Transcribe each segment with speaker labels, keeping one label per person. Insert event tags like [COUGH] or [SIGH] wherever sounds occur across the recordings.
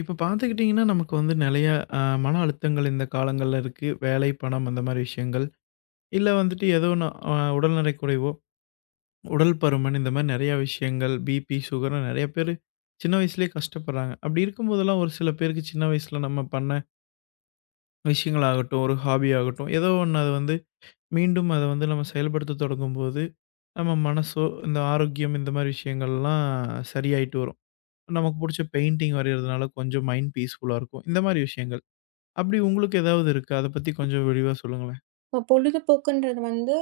Speaker 1: இப்ப பார்த்துக்கிட்டீங்கன்னா, நமக்கு வந்து நெறைய அ மன அழுத்தங்கள் இந்த காலங்கள்ல இருக்கு. வேலை, பணம் அந்த மாரி விஷயங்கள். இல்ல வந்துட்டு ஏதோ ஒண்ணு உடல்நெறை குறைவோ, உடல் பருமன் இந்த மாரி நெறைய விஷயங்கள், பிபி, சுகர்ன்னு நெறைய பேரு சின்ன வயசுலயே கஷ்டப்படுறாங்க. அப்படி இருக்கும்போதெல்லாம் ஒரு சில பேருக்கு சின்ன வயசுல நம்ம பண்ண விஷயங்களாகட்டும், ஒரு ஹாபி ஆகட்டும், ஏதோ ஒண்ணு அது வந்து மீண்டும் அத வந்து நம்ம செயல்படுத்த தொடங்கும்போது, நம்ம மனசோ, இந்த ஆரோக்கியம் இந்த மாரி விஷயங்கள்லாம் சரியாயிட்டு வரும். நமக்கு புடிச்ச பெயிண்டிங் வரையிறதுனால கொஞ்சம் மைண்ட் பீஸ்ஃபுல்லா இருக்கும். இந்த மாரி விஷயங்கள். அப்படி உங்களுக்கு ஏதாவது இருக்கா? அத பத்தி கொஞ்சம் விரிவா சொல்லுங்களேன்.
Speaker 2: இப்ப பொழுதுபோக்குன்றது வந்து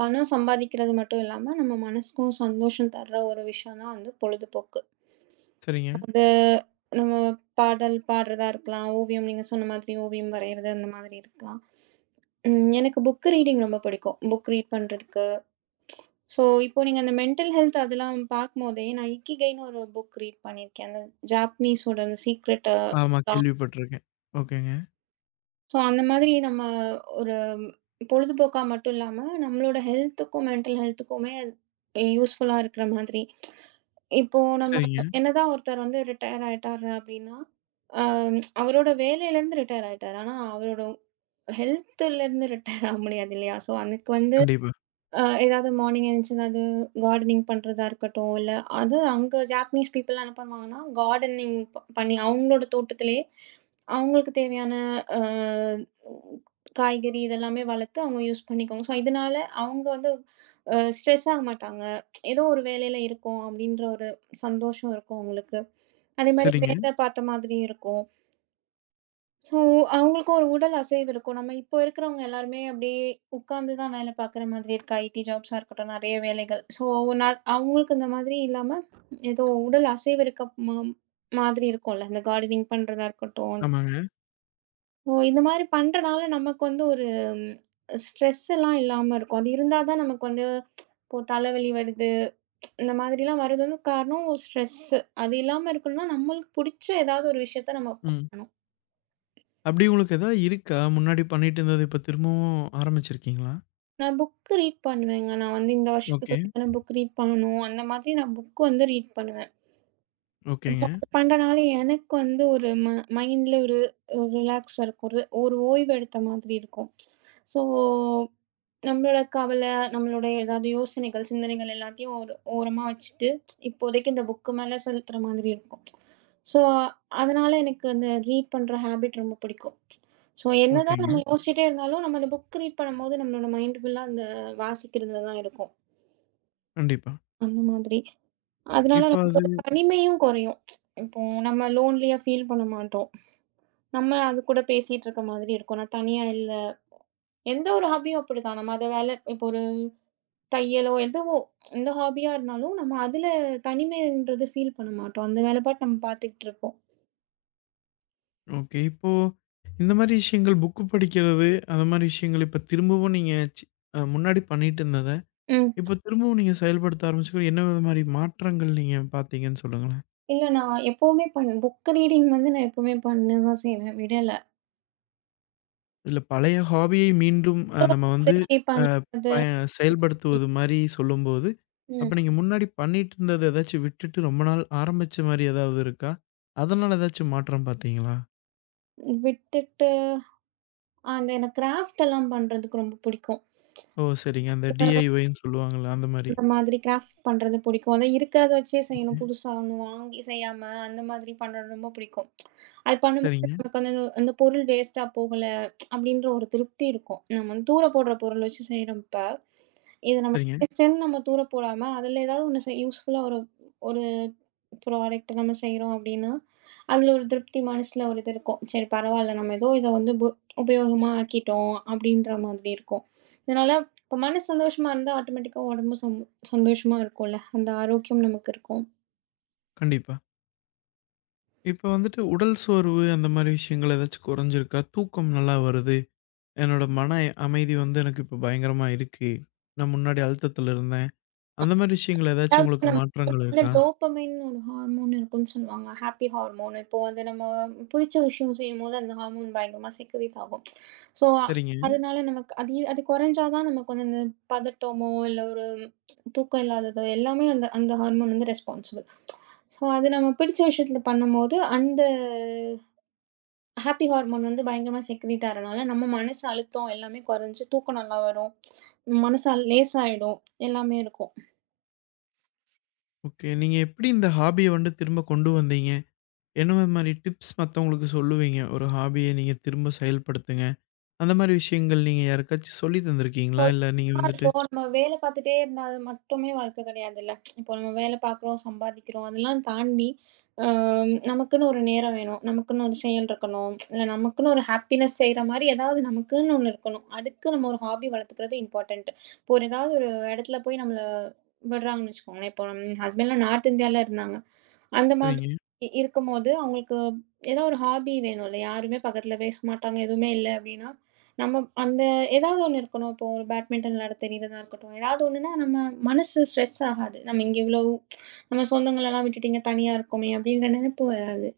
Speaker 2: பணம் சம்பாதிக்கிறது மட்டும் இல்லாம, நம்ம மனசுக்கும் சந்தோஷம் தர்ற ஒரு விஷயம் தான் வந்து பொழுதுபோக்கு.
Speaker 1: சரிங்க.
Speaker 2: அது நம்ம பாடல் பாடுறதா இருக்கலாம், ஓவியம் நீங்க சொன்ன மாதிரி ஓவியம் வரையறது அந்த மாதிரி இருக்கலாம். எனக்கு புக் ரீடிங் ரொம்ப பிடிக்கும். புக் ரீட் பண்றதுக்கு. ஸோ இப்போ நீங்க அந்த மென்டல் ஹெல்த் அதெல்லாம் பார்க்கும்போதே நான் இக்கிகைன்னு ஒரு புக் ரீட் பண்ணியிருக்கேன். அந்த ஜாப்பனீஸோட அந்த சீக்ரெட்.
Speaker 1: ஆமா, கேள்விப்பட்டுருக்கேன். ஓகேங்க.
Speaker 2: ஸோ, அந்த மாதிரி நம்ம ஒரு பொழுதுபோக்கா மட்டும் இல்லாம, நம்மளோட ஹெல்த்துக்கும், மென்டல் ஹெல்த்துக்குமே யூஸ்ஃபுல்லா இருக்கிற மாதிரி. இப்போ நம்ம
Speaker 1: சரிங்க.
Speaker 2: என்னதான் ஒருத்தர் வந்து ரிட்டயர் ஆயிட்டாரு அப்டின்னா, அ அவரோட வேலையிலேருந்து ரிட்டயர் ஆயிட்டாரு. ஆனா அவரோட ஹெல்த்துலேருந்து ரிட்டயர் ஆக முடியாது இல்லையா? ஸோ, அதுக்கு வந்து
Speaker 1: கண்டிப்பா.
Speaker 2: ஏதாவது மார்னிங் எழுந்துச்சு ஏதாவது கார்டனிங் பண்றதா இருக்கட்டும், இல்ல அது அங்க ஜாப்பனீஸ் பீப்பிள்லாம் என்ன பண்ணுவாங்கன்னா, கார்டனிங் பண்ணி அவங்களோட தோட்டத்திலேயே அவங்களுக்கு தேவையான அ காய்கறி இதெல்லாமே வளர்த்து அவங்க யூஸ் பண்ணிக்குவாங்க. ஸோ இதனால அவங்க வந்து ஸ்ட்ரெஸ் ஆக மாட்டாங்க. ஏதோ ஒரு வேலையில இருக்கோம் அப்படின்ற ஒரு சந்தோஷம் இருக்கும் அவங்களுக்கு. அதே மாரி
Speaker 1: சரிங்க.
Speaker 2: வேலை பார்த்த மாதிரியும் இருக்கும். ஸோ, அவங்களுக்கும் ஒரு உடல் அசைவு இருக்கும். நம்ம இப்போ இருக்கிறவங்க எல்லாருமே அப்படியே உட்கார்ந்து தான் வேலை பார்க்குற மாதிரி இருக்கு. ஐடி ஜாப்ஸா இருக்கட்டும், நெறைய வேலைகள். ஸோ, நா அவங்களுக்கு இந்த மாதிரி இல்லாம, ஏதோ உடல் அசைவு இருக்க மாதிரி இருக்கும்ல. இந்த கார்டனிங் பண்றதா இருக்கட்டும்.
Speaker 1: ஆமாங்க.
Speaker 2: ஸோ, இந்த மாதிரி பண்றனால நமக்கு வந்து ஒரு ஸ்ட்ரெஸ் எல்லாம் இல்லாம இருக்கும். அது இருந்தா தான் நமக்கு வந்து இப்போ தலைவலி வருது. இந்த மாதிரிலாம் வரது வந்து காரணம் ஸ்ட்ரெஸ்ஸு. அது இல்லாம இருக்கணும்னா, நம்மளுக்கு புடிச்ச ஏதாவது ஒரு விஷயத்த நம்ம
Speaker 1: ம்.
Speaker 2: பண்ணணும்.
Speaker 1: அப்படி உங்களுக்கு ஏதாவது இருக்கா? முன்னாடி பண்ணிட்டு இருந்தது இப்ப திரும்பவும் ஆரம்பிச்சிருக்கீங்களா?
Speaker 2: நான் புக் ரீட் பண்ணுவேங்க. நான் வந்து இந்த
Speaker 1: ஓகே.
Speaker 2: வருஷத்துக்கு இத்தன புக் ரீட் பண்ணணும். அந்த மாதிரி நான் புக் வந்து ரீட் பண்ணுவேன். ஸோ
Speaker 1: ஓகேங்க.
Speaker 2: அது பண்றனால எனக்கு வந்து ஒரு மைண்ட்ல ஒரு ஒரு ரிலாக்ஸா இருக்கும். ஒரு ஒரு ஓய்வு எடுத்த மாதிரி இருக்கும். ஸோ நம்மளோட கவல, நம்மளோட ஏதாவது யோசனைகள், சிந்தனைகள் எல்லாத்தையும் ஒரு ஓரமா வச்சுட்டு, இப்போதைக்கு இந்த புக்கு மேல செலுத்துற மாதிரி இருக்கும். ஸோ, அதனால எனக்கு அந்த ரீட் பண்ற ஹேபிட் ரொம்ப பிடிக்கும். ஸோ, என்னதான்
Speaker 1: ஓகேங்க.
Speaker 2: நம்ம யோசிச்சுட்டே இருந்தாலும், நம்ம அந்த புக் ரீட் பண்ணும்போது நம்மளோட மைண்ட் ஃபுல்லா அந்த வாசிக்கிறதுல தான் இருக்கும்.
Speaker 1: கண்டிப்பா.
Speaker 2: அந்த மாதிரி. அதனால
Speaker 1: இப்ப
Speaker 2: நமக்கு
Speaker 1: அது
Speaker 2: ஒரு தனிமையும் குறையும். இப்போ நம்ம லோன்லியா ஃபீல் பண்ண மாட்டோம். நம்ம அது கூட பேசிட்டு இருக்க மாதிரி இருக்கும். நான் தனியா இல்ல. எந்த ஒரு ஹாபியும் அப்படிதான். நம்ம அத வேல இப்போ தையலோ, எதுவோ எந்த ஹாபியா இருந்தாலும், நம்ம அதுல தனிமைன்றது ஃபீல் பண்ண மாட்டோம். அந்த வேல பாட்டு நம்ம பார்த்துக்கிட்டுருப்போம்.
Speaker 1: ஓகே. இப்போ இந்த மாரி விஷயங்கள் புக்கு படிக்கிறது, அந்த மாரி விஷயங்கள் இப்ப திரும்பவும் நீங்க சி அ முன்னாடி பண்ணிட்டு இருந்தத,
Speaker 2: ம்.
Speaker 1: இப்ப திரும்பவும் நீங்க செயல்படுத்த ஆரம்பிச்சு என்ன வித மாரி மாற்றங்கள் நீங்க பார்த்தீங்கன்னு சொல்லுங்களேன்?
Speaker 2: இல்ல நான் எப்பவுமே புக் ரீடிங் வந்து நான் எப்பவுமே பண்ணதான் செய்வேன், விடல.
Speaker 1: இல்ல பழைய ஹாபியை மீண்டும் நம்ம
Speaker 2: ஆஹா.
Speaker 1: வந்து
Speaker 2: திருப்பி
Speaker 1: அ
Speaker 2: பண்றது.
Speaker 1: பய செயல்படுத்துவது மாரி சொல்லும்போது, அப்ப
Speaker 2: ம்.
Speaker 1: நீங்க முன்னாடி பண்ணிட்டு இருந்தத ஏதாச்சும் விட்டுட்டு ரொம்ப நாள் ஆரம்பிச்ச மாரி ஏதாவது இருக்கா? அதனால ஏதாச்சும் மாற்றம் பார்த்தீங்களா?
Speaker 2: விட்டுட்டு அந்த எனக்கு கிராஃப்ட் எல்லாம் பண்றதுக்கு ரொம்ப பிடிக்கும்.
Speaker 1: ஓ! சரிங்க. அந்த டிஐஒய்ன்னு சொல்லுவாங்கல்ல அந்த மாரி.
Speaker 2: அந்த மாதிரி கிராஃப்ட் பண்றது பிடிக்கும். அதான் இருக்கிறத வச்சே
Speaker 1: ஓகே.
Speaker 2: செய்யணும். புதுசா ஒண்ணு வாங்கி செய்யாம, அந்த மாதிரி பண்றது ரொம்ப பிடிக்கும். அது பண்ணும்போது
Speaker 1: சரிங்க,
Speaker 2: நமக்கு அந்த அந்த பொருள் வேஸ்ட்டா போகல, அப்படின்ற ஒரு திருப்தி இருக்கும். நம்ம வந்து தூர போடுற பொருள் வச்சு செய்றப்ப இது நம்ம
Speaker 1: சரிங்க.
Speaker 2: வேஸ்ட்டுன்னு நம்ம தூர போடாம, அதுல ஏதாவது ஒண்ணு யூஸ்ஃபுல்லா ஒரு ஒரு ப்ராடக்ட் நம்ம செய்றோம் அப்டின்னா, அதுல ஒரு திருப்தி மனசுல ஒரு இது இருக்கும். சரி பரவால்ல நம்ம ஏதோ இத வந்து உபயோகமா ஆக்கிட்டோம் அப்டின்ற மாதிரி இருக்கும். இதனால இப்ப மனசு சந்தோஷமா இருந்தா ஆட்டோமேட்டிக்கா உடம்பும் சந்தோஷமா இருக்கும்ல. அந்த ஆரோக்கியம் நமக்கு
Speaker 1: கண்டிப்பா. இப்ப வந்துட்டு உடல் சோர்வு அந்த மாரி விஷயங்கள் ஏதாச்சும் குறைஞ்சிருக்கா? தூக்கம் நல்லா வருது. என்னோட மன அமைதி வந்து எனக்கு இப்ப பயங்கரமா இருக்கு. நான் முன்னாடி அழுத்தத்துல இருந்தேன். அந்த மாரி விஷயங்கள் ஏதாச்சும் உங்களுக்கு
Speaker 2: இருக்கும்.
Speaker 1: மாற்றங்கள்
Speaker 2: இந்த
Speaker 1: இருக்கா?
Speaker 2: டோப்பமைன்னு ஒரு ஹார்மோன் இருக்குன்னு சொல்லுவாங்க. Happy hormone. இப்போ அது நம்ம புடிச்ச விஷயம் செய்யும்போது, அந்த ஹார்மோன் பயங்கரமா செக்ரீட் ஆகும். ஸோ
Speaker 1: சரிங்க.
Speaker 2: அதனால நமக்கு அது அது கொறைஞ்சா தான் நமக்கு வந்து அந்த பதட்டமோ, இல்ல ஒரு தூக்கம் இல்லாததோ எல்லாமே அந்த அந்த ஹார்மோன் வந்து ரெஸ்பான்சிபிள். ஸோ அது நம்ம பிடிச்ச விஷயத்துல பண்ணும்போது, அந்த ஹாப்பி ஹார்மோன் வந்து பயங்கரமா செக்ரீட் ஆகுறனால, நம்ம மனசு அழுத்தம் எல்லாமே கொறைஞ்சு தூக்கம் நல்லா வரும். மனசு லேசாயிடும். எல்லாமே இருக்கும்.
Speaker 1: ஓகே. நீங்க எப்படி இந்த ஹாபிய வந்து திரும்ப கொண்டு வந்தீங்க? என்ன மாரி டிப்ஸ் மத்தவங்களுக்கு சொல்லுவீங்க? ஒரு ஹாபிய நீங்க திரும்ப செயல்படுத்துங்க. அந்த மாரி விஷயங்கள் நீங்க யாருக்காச்சும் சொல்லி தந்திருக்கீங்களா? இல்ல நீங்க வந்துட்டு
Speaker 2: இப்போ நம்ம வேல பார்த்துட்டே இருந்தா அது மட்டுமே வாழ்க்கை கிடையாதுல்ல. இப்போ நம்ம வேல பார்க்குறோம், சம்பாதிக்கிறோம். அதெல்லாம் தாண்டி அ நமக்குன்னு ஒரு நேரம் வேணும். நமக்குன்னு ஒரு செயல் இருக்கணும். இல்ல நமக்குன்னு ஒரு ஹாப்பினஸ் செய்ற மாரி ஏதாவது நமக்குன்னு ஒண்ணு இருக்கணும். அதுக்கு நம்ம ஒரு ஹாபி வளர்த்துக்கிறது இம்பார்ட்டன்ட். இப்போ ஒரு ஏதாவது ஒரு இடத்துல போய் நம்மள விடுறாங்கன்னு வச்சுக்கோங்களேன். இப்போ என் ஹஸ்பண்ட்லாம் நார்த் இந்தியால இருந்தாங்க. அந்த மாதிரி
Speaker 1: சரிங்க.
Speaker 2: இருக்கும்போது அவங்களுக்கு ஏதோ ஒரு ஹாபி வேணும்ல. யாருமே பக்கத்துல பேச மாட்டாங்க. எதுவுமே இல்ல அப்டின்னா நம்ம அந்த ஏதாவது ஒண்ணு இருக்கணும். இப்போ ஒரு பேட்மிண்டன் விளையாட தெரியறதா இருக்கட்டும். ஏதாவது ஒண்ணுன்னா நம்ம மனசு ஸ்ட்ரெஸ் ஆகாது. நம்ம இங்க இவ்ளோ நம்ம சொந்தங்களெல்லாம் விட்டுட்டு இங்க தனியா இருக்கோமே அப்படின்ற நெனப்பு வராது.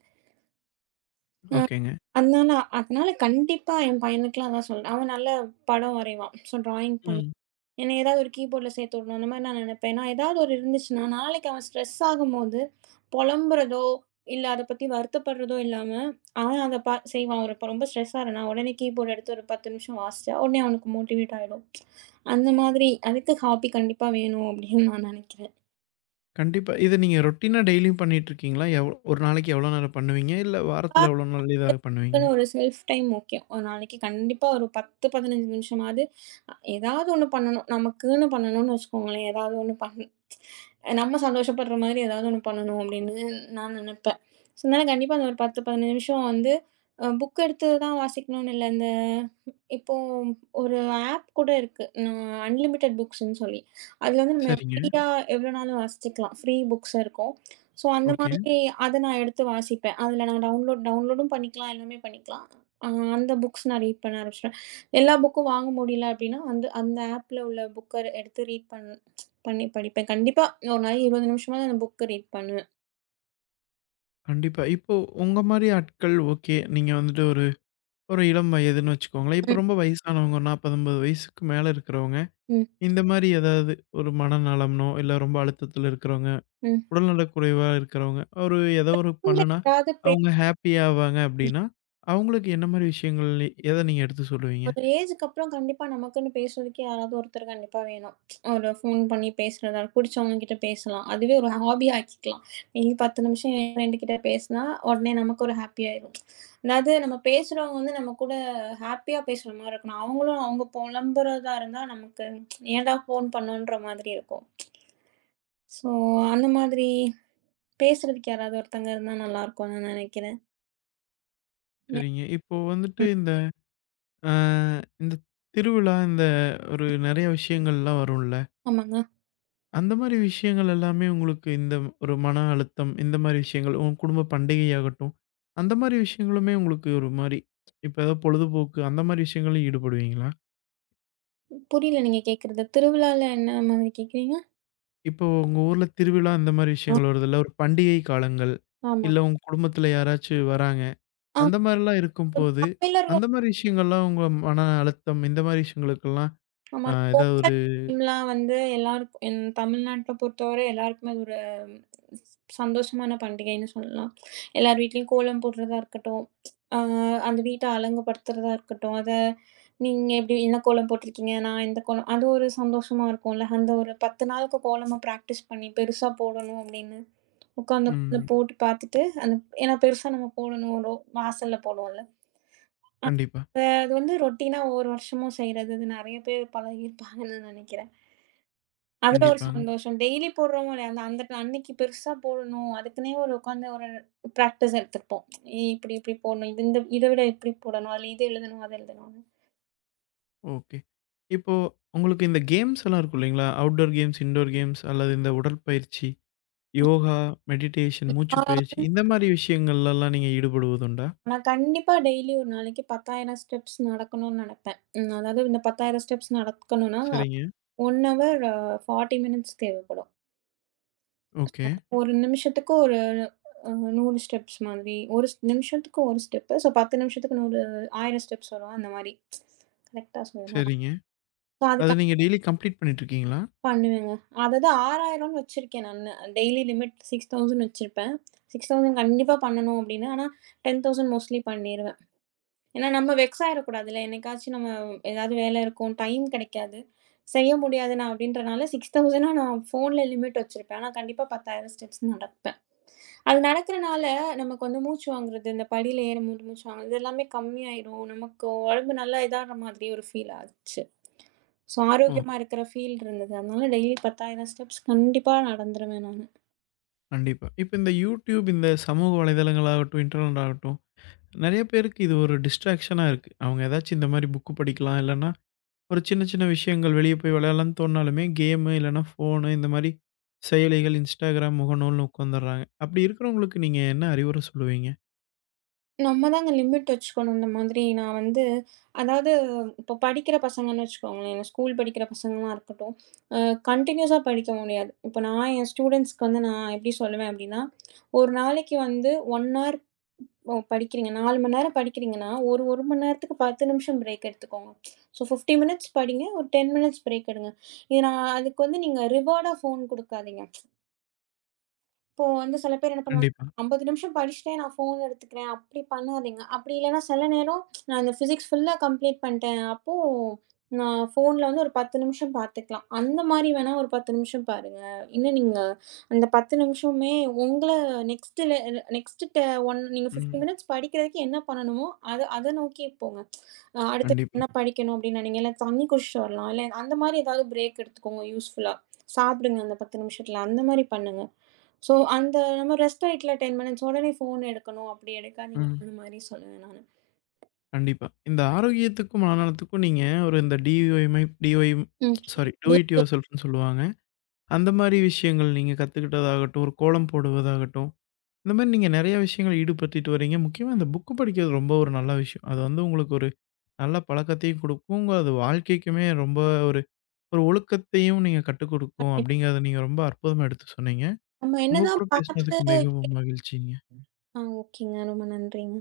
Speaker 2: அ
Speaker 1: ஓகேங்க.
Speaker 2: அதனால அதனால கண்டிப்பா என் பையனுக்குலாம் அதான் சொல்றேன். அவன் நல்ல படம் வரைவான். ஸோ டிராயிங் பண்ணுவான்.
Speaker 1: ம்.
Speaker 2: என்ன ஏதாவது ஒரு கீபோர்ட்ல சேர்த்து விடணும். அந்த மாரி நான் நெனப்பேன். ஏன்னா, ஏதாவது ஒரு இருந்துச்சுன்னா, நாளைக்கு அவன் ஸ்ட்ரெஸ் ஆகும்போது, புலம்புறதோ, இல்ல அத பத்தி வருத்தப்படுறதோ இல்லாம, அவன் அத செய்வான். ஒரு இப்ப ரொம்ப ஸ்ட்ரெஸ்ஸா இருந்தா, உடனே கீபோர்ட் எடுத்து ஒரு 10 நிமிஷம் வாசிச்சா, உடனே அவனுக்கு மோட்டிவேட் ஆயிடும். அந்த மாதிரி அதுக்கு ஹாபி கண்டிப்பா வேணும் அப்படின்னு நான் நெனைக்கிறேன்.
Speaker 1: கண்டிப்பா. இத நீங்க ரொட்டீனா டெய்லியும் பண்ணிட்டுருக்கீங்களா? எவ் ஒரு நாளைக்கு எவ்வளோ நேரம் பண்ணுவீங்க? இல்ல வாரத்துல எவ்வளோ நாள் இத பண்ணுவீங்க?
Speaker 2: நமக்குன்னு ஒரு செல்ஃப் டைம் முக்கியம். ஒரு நாளைக்கு கண்டிப்பா ஒரு 10, 15 நிமிஷமாவது ஏதாவது ஒண்ணு பண்ணணும். நமக்குன்னு பண்ணணும்னு வச்சுக்கோங்களேன். ஏதாவது ஒண்ணு பண்ணணும். நம்ம சந்தோஷப்படுற மாதிரி ஏதாவது ஒண்ணு பண்ணணும் அப்படின்னு நான் நினைப்பேன். ஸோ, அதனால கண்டிப்பா அந்த ஒரு 10, 15 நிமிஷம் வந்து புக் எடுத்து தான் வாசிக்கணும்னு இல்ல. இந்த இப்போ ஒரு ஆப் கூட இருக்கு. நான் அன்லிமிட்டட் புக்ஸ்ன்னு சொல்லி. அதுல வந்து நம்ம
Speaker 1: சரிங்க.
Speaker 2: ஃப்ரீயா எவ்வளோ நாளும் வாசிச்சுக்கலாம். ஃப்ரீ புக்ஸ் இருக்கும். ஸோ அந்த
Speaker 1: ஓகே.
Speaker 2: மாதிரி அத நான் எடுத்து வாசிப்பேன். அதுல நான் டவுன்லோட் டவுன்லோடும் பண்ணிக்கலாம். எல்லாமே பண்ணிக்கலாம். அ அந்த புக்ஸ் நான் ரீட் பண்ண ஆரம்பிச்சுருவேன். எல்லா புக்கும் வாங்க முடியல அப்டின்னா, வந்து அந்த ஆப்ல உள்ள புக்க எடுத்து ரீட் பண்ணி படிப்பேன். கண்டிப்பா ஒரு நாளைக்கு 20 நிமிஷமாவது அந்த புக்க ரீட் பண்ணுவேன்.
Speaker 1: கண்டிப்பா. இப்போ உங்க மாரி ஆட்கள் ஓகே. நீங்க வந்துட்டு ஒரு ஒரு இளம் வயதுன்னு வச்சுக்கோங்களேன். இப்போ
Speaker 2: ம்,
Speaker 1: ரொம்ப வயசானவங்க 40, 50 வயசுக்கு மேல இருக்கிறவங்க
Speaker 2: ம்,
Speaker 1: இந்த மாரி ஏதாவது ஒரு மனநலம்னோ, இல்ல ரொம்ப அழுத்தத்தில இருக்கிறவங்க,
Speaker 2: ம்.
Speaker 1: உடல்நலக்குறைவா இருக்கிறவங்க, ஒரு ஏதோ ஒரு
Speaker 2: நீங்க
Speaker 1: பண்ணுனா,
Speaker 2: யாராவது
Speaker 1: அவங்க ஹாப்பி ஆவாங்க அப்படின்னா, அவங்களுக்கு என்ன மாரி விஷயங்கள் எத நீங்க எடுத்து சொல்லுவீங்க?
Speaker 2: ஒரு ஏஜுக்கு அப்புறம் கண்டிப்பா நமக்குன்னு பேசுறதுக்கு யாராவது ஒருத்தர் கண்டிப்பா வேணும். ஒரு ஃபோன் பண்ணி பேசுறதா, புடிச்சவங்க கிட்ட பேசலாம். அதுவே ஒரு ஹாபியா ஆக்கிக்கலாம். டெய்லி 10 நிமிஷம் என் ஃப்ரெண்டு கிட்ட பேசினா, உடனே நமக்கு ஒரு ஹாப்பி ஆயிரும். அதாவது நம்ம பேசுறவங்க வந்து நம்ம கூட ஹாப்பியா பேசுற மாரி இருக்கணும். அவங்களும் அவங்க புலம்புறதா இருந்தா நமக்கு ஏன்டா ஃபோன் பண்ணோன்ற மாதிரி இருக்கும். ஸோ அந்த மாதிரி பேசுறதுக்கு யாராவது ஒருத்தங்க இருந்தா நல்லாயிருக்கும்னு நான் நினைக்கிறேன். மே-
Speaker 1: சரிங்க. இப்போ வந்துட்டு
Speaker 2: ம்.
Speaker 1: இந்த அ இந்த திருவிழா, இந்த ஒரு நெறைய விஷயங்கள்லாம் வரும்ல.
Speaker 2: ஆமாங்க.
Speaker 1: அந்த மாரி விஷயங்கள் எல்லாமே உங்களுக்கு இந்த ஒரு மன அழுத்தம், இந்த மாரி விஷயங்கள் உங்க குடும்ப பண்டிகையாகட்டும், அந்த மாரி விஷயங்களுமே உங்களுக்கு ஒரு மாரி இப்ப ஏதோ பொழுதுபோக்கு அந்த மாரி விஷயங்கள்ல ஈடுபடுவீங்களா?
Speaker 2: புரியல நீங்க கேட்கறது. திருவிழால என்ன மாதிரி கேட்கிறீங்க?
Speaker 1: இப்போ உங்க ஊர்ல திருவிழா அந்த மாரி விஷயங்கள் வருதுல்ல. ஒரு பண்டிகை காலங்கள்,
Speaker 2: ஆமா.
Speaker 1: இல்ல உங்க குடும்பத்துல யாராச்சு வராங்க. அந்த மாரிலாம்
Speaker 2: இப்ப
Speaker 1: இருக்கும்போது, அந்த
Speaker 2: தமிழர்கள்.
Speaker 1: மாரி விஷயங்கள்லாம் உங்க மன அழுத்தம் இந்த மாரி விஷயங்களுக்கெல்லாம்
Speaker 2: ஆமா.
Speaker 1: ஏதாவது ஒரு
Speaker 2: பொங்கல் டைம்லாம் வந்து எல்லாருக்கும் என் தமிழ்நாட்ல பொறுத்தவரை எல்லாருக்குமே அது ஒரு சந்தோஷமான பண்டிகைன்னு சொல்லலாம். எல்லார் வீட்லயும் கோலம் போடுறதா இருக்கட்டும், அ அந்த வீட்ட அலங்குபடுத்துறதா இருக்கட்டும், அத நீங்க எப்படி என்ன கோலம் போட்டிருக்கீங்க? நான் இந்த கோலம் அது ஒரு சந்தோஷமா இருக்கும்ல. அந்த ஒரு 10 நாளுக்கு கோலமா பிராக்டிஸ் பண்ணி பெருசா போடணும் அப்படின்னு உட்காந்து
Speaker 1: ம்.
Speaker 2: போட்டு பார்த்துட்டு, அந்த ஏன்னா பெருசா நம்ம போடணும். வாசல்ல போடுவோம்ல.
Speaker 1: கண்டிப்பா,
Speaker 2: அது வந்து ரொட்டீனா ஒவ்வொரு வருஷமும் செய்றது. அது நெறைய பேர் பழகியிருப்பாங்கன்னு நினைக்கிறேன். அதுல ஒரு கண்டிப்பா.
Speaker 1: கண்டிப்பாங்க.
Speaker 2: சந்தோஷம். டெய்லி போடுறோமோ இல்லையா, அந்த அந்த அன்னைக்கு பெருசா போடணும். அதுக்குன்னே ஒரு உட்காந்து ஒரு பிராக்டிஸ் எடுத்துப்போம். இப்படி இப்படி போடணும். இது இந்த இத விட இப்படி போடணும். அதுல இது எழுதணும், அது எழுதணும்னு.
Speaker 1: ஓகே. இப்போ உங்களுக்கு இந்த கேம்ஸ் எல்லாம் இருக்கும் இல்லைங்களா? அவுட்டோர் கேம்ஸ், இன்டோர் கேம்ஸ் அல்லது இந்த உடற்பயிற்சி, யோகா, மெடிடேஷன்,
Speaker 2: [LAUGHS]
Speaker 1: மூச்சு
Speaker 2: நான்
Speaker 1: பயிற்சி
Speaker 2: வந்து
Speaker 1: இந்த மாரி விஷயங்கள்லலாம் நீங்க ஈடுபடுவதுண்டா?
Speaker 2: நான் கண்டிப்பா டெய்லி ஒரு நாளைக்கு 10,000 ஸ்டெப்ஸ் நடக்கணும்னு நெனைப்பேன். ம். அதாவது இந்த 10,000 ஸ்டெப்ஸ் நடக்கணும்னா
Speaker 1: சரிங்க.
Speaker 2: 1 ஹவர் 40 மினிட்ஸ் தேவைப்படும்.
Speaker 1: ஓகே.
Speaker 2: ஒரு நிமிஷத்துக்கு ஒரு 100 ஸ்டெப்ஸ் மாதிரி. ஒரு நிமிஷத்துக்கு 1 ஸ்டெப்பு. ஸோ 10 நிமிஷத்துக்கு 1000 ஸ்டெப்ஸ் வரும் அந்த மாரி. கரெக்ட்டா சொன்னேனா?
Speaker 1: சரிங்க.
Speaker 2: ஸோ அது
Speaker 1: அத நீங்க
Speaker 2: கணக்கு
Speaker 1: டெய்லி கம்ப்ளீட் பண்ணிட்டு இருக்கீங்களா?
Speaker 2: பண்ணுவேங்க. அதாவது 6000ன்னு வச்சிருக்கேன் நானு. டெய்லி லிமிட் 6000 வச்சிருப்பேன். 6000 கண்டிப்பா பண்ணணும் அப்படின்னு. ஆனா 10,000 மோஸ்ட்லி பண்ணிருவேன். ஏன்னா, நம்ம வெக்ஸ் ஆயிறக்கூடாதுல்ல. என்னைக்காச்சும் நம்ம ஏதாவது வேலை இருக்கும். டைம் கிடைக்காது. செய்ய முடியாது நான் அப்படின்றனால 6000 நான் ஃபோன்ல லிமிட் வச்சிருப்பேன். ஆனா கண்டிப்பா 10,000 ஸ்டெப்ஸ் நடப்பேன். அது நடக்கிறனால நமக்கு வந்து மூச்சு வாங்குறது, இந்த படியில ஏறும்போது மூச்சு வாங்குறது இது எல்லாமே கம்மியாயிரும். நமக்கு உடம்பு நல்லா இதாகுற மாதிரி ஒரு ஃபீல் ஆச்சு. ஸோ
Speaker 1: ஓ!
Speaker 2: ஆரோக்கியமா இருக்கிற ஃபீல் இருந்தது. அதனால டெய்லி 10,000 ஸ்டெப்ஸ் கண்டிப்பா நடந்துருவேன் நானு.
Speaker 1: கண்டிப்பா. இப்ப இந்த YouTube, இந்த சமூக வலைதளங்கள் ஆகட்டும், இன்டர்நெட் ஆகட்டும், நெறைய பேருக்கு இது ஒரு டிஸ்ட்ராக்ஷனா இருக்கு. அவங்க ஏதாச்சும் இந்த மாரி புக் படிக்கலாம், இல்லன்னா ஒரு சின்ன சின்ன விஷயங்கள் வெளிய போய் விளையாடலாம்னு தோணுனாலுமே, கேமு இல்லன்னா ஃபோனு இந்த மாரி செயலிகள், Instagram, முகநூல்னு உட்காந்துர்றாங்க. அப்படி இருக்கிறவங்களுக்கு நீங்க என்ன அறிவுரை சொல்லுவீங்க?
Speaker 2: நம்ம தாங்க லிமிட் வச்சுக்கணும். இந்த மாதிரி நான் வந்து அதாவது இப்போ படிக்கிற பசங்கன்னு வச்சுக்கோங்களேன். ஸ்கூல் படிக்கிற பசங்களா இருக்கட்டும். அ கன்டினியூஸா படிக்க முடியாது. இப்போ நான் என் ஸ்டூடெண்ட்ஸ்க்கு வந்து நான் எப்படி சொல்லுவேன் அப்படின்னா, ஒரு நாளைக்கு வந்து 1 ஹவர் படிக்கிறீங்க. 4 மணி நேரம் படிக்கிறீங்கன்னா, ஒரு 1 மணி நேரத்துக்கு 10 நிமிஷம் பிரேக் எடுத்துக்கோங்க. ஸோ 50 மினிட்ஸ் படிங்க. ஒரு 10 மினிட்ஸ் பிரேக் எடுங்க. இது நான் அதுக்கு வந்து நீங்க ரிவார்டா ஃபோன் குடுக்காதீங்க. இப்போ வந்து சில பேர் என்ன பண்ணுவாங்க,
Speaker 1: கண்டிப்பா.
Speaker 2: 50 நிமிஷம் படிச்சுட்டே நான் ஃபோன் எடுத்துக்கிறேன். அப்படி பண்ணாதீங்க. அப்படி இல்லைன்னா சில நேரம் நான் இந்த ஃபிசிக்ஸ் ஃபுல்லா கம்ப்ளீட் பண்ணிட்டேன். அப்போ நான் ஃபோன்ல வந்து ஒரு 10 நிமிஷம் பார்த்துக்கலாம். அந்த மாரி வேணா ஒரு 10 நிமிஷம் பாருங்க. இன்னும் நீங்க அந்த 10 நிமிஷமுமே உங்கள நெக்ஸ்ட் லெ நெக்ஸ்ட் ட ஒன் நீங்க 15
Speaker 1: ம்.
Speaker 2: மினிட்ஸ் படிக்கிறதுக்கு என்ன பண்ணணுமோ, அத அத நோக்கி போங்க. அடுத்து
Speaker 1: கண்டிப்பா.
Speaker 2: என்ன படிக்கணும் அப்படின்னு நினைங்க. இல்ல தண்ணி குடிச்சிட்டு வரலாம். இல்ல அந்த மாரி ஏதாவது பிரேக் எடுத்துக்கோங்க யூஸ்ஃபுல்லா. சாப்பிடுங்க அந்த 10 நிமிஷத்துல. அந்த மாரி பண்ணுங்க. சோ, அந்த நம்ம ரெஸ்ட் ஆயிட்டல 10 மினிட்ஸ் உடனே ஃபோன் எடுக்கணும். அப்படி எடுக்காதீங்க.
Speaker 1: ம்.
Speaker 2: அந்த மாரி சொல்லுவேன் நானு.
Speaker 1: கண்டிப்பா. இந்த ஆரோக்கியத்துக்கும், மனநலத்துக்கும் நீங்க ஒரு இந்த டிஒய்மை டிஒய்ம்
Speaker 2: ம்.
Speaker 1: சாரி, டூ இட்
Speaker 2: வீடியோ
Speaker 1: யுவர்செல்ஃப்ன்னு சொல்லுவாங்க. அந்த மாரி விஷயங்கள் நீங்க கத்துக்கிட்டதாகட்டும், ஒரு கோலம் போடுவதாகட்டும் இந்த மாரி நீங்க நெறைய விஷயங்கள் ஈடுபட்டுட்டு வரீங்க. முக்கியமா இந்த புக்கு படிக்கிறது ரொம்ப ஒரு நல்ல விஷயம். அது வந்து உங்களுக்கு ஒரு நல்ல பழக்கத்தையும் குடுக்கும். அது வாழ்க்கைக்குமே ரொம்ப ஒரு ஒரு ஒழுக்கத்தையும் நீங்க கத்துக் குடுக்கும்.
Speaker 2: கண்டிப்பா.
Speaker 1: அப்படிங்கிறத நீங்க ரொம்ப அற்புதமா எடுத்து சொன்னீங்க.
Speaker 2: நம்ம
Speaker 1: உங்க கூட
Speaker 2: என்னதான் பார்த்து
Speaker 1: பேசினதுக்கு
Speaker 2: கே
Speaker 1: மிகவும் மகிழ்ச்சிங்க.
Speaker 2: ஆ ஓகேங்க. ரொம்ப நன்றிங்க.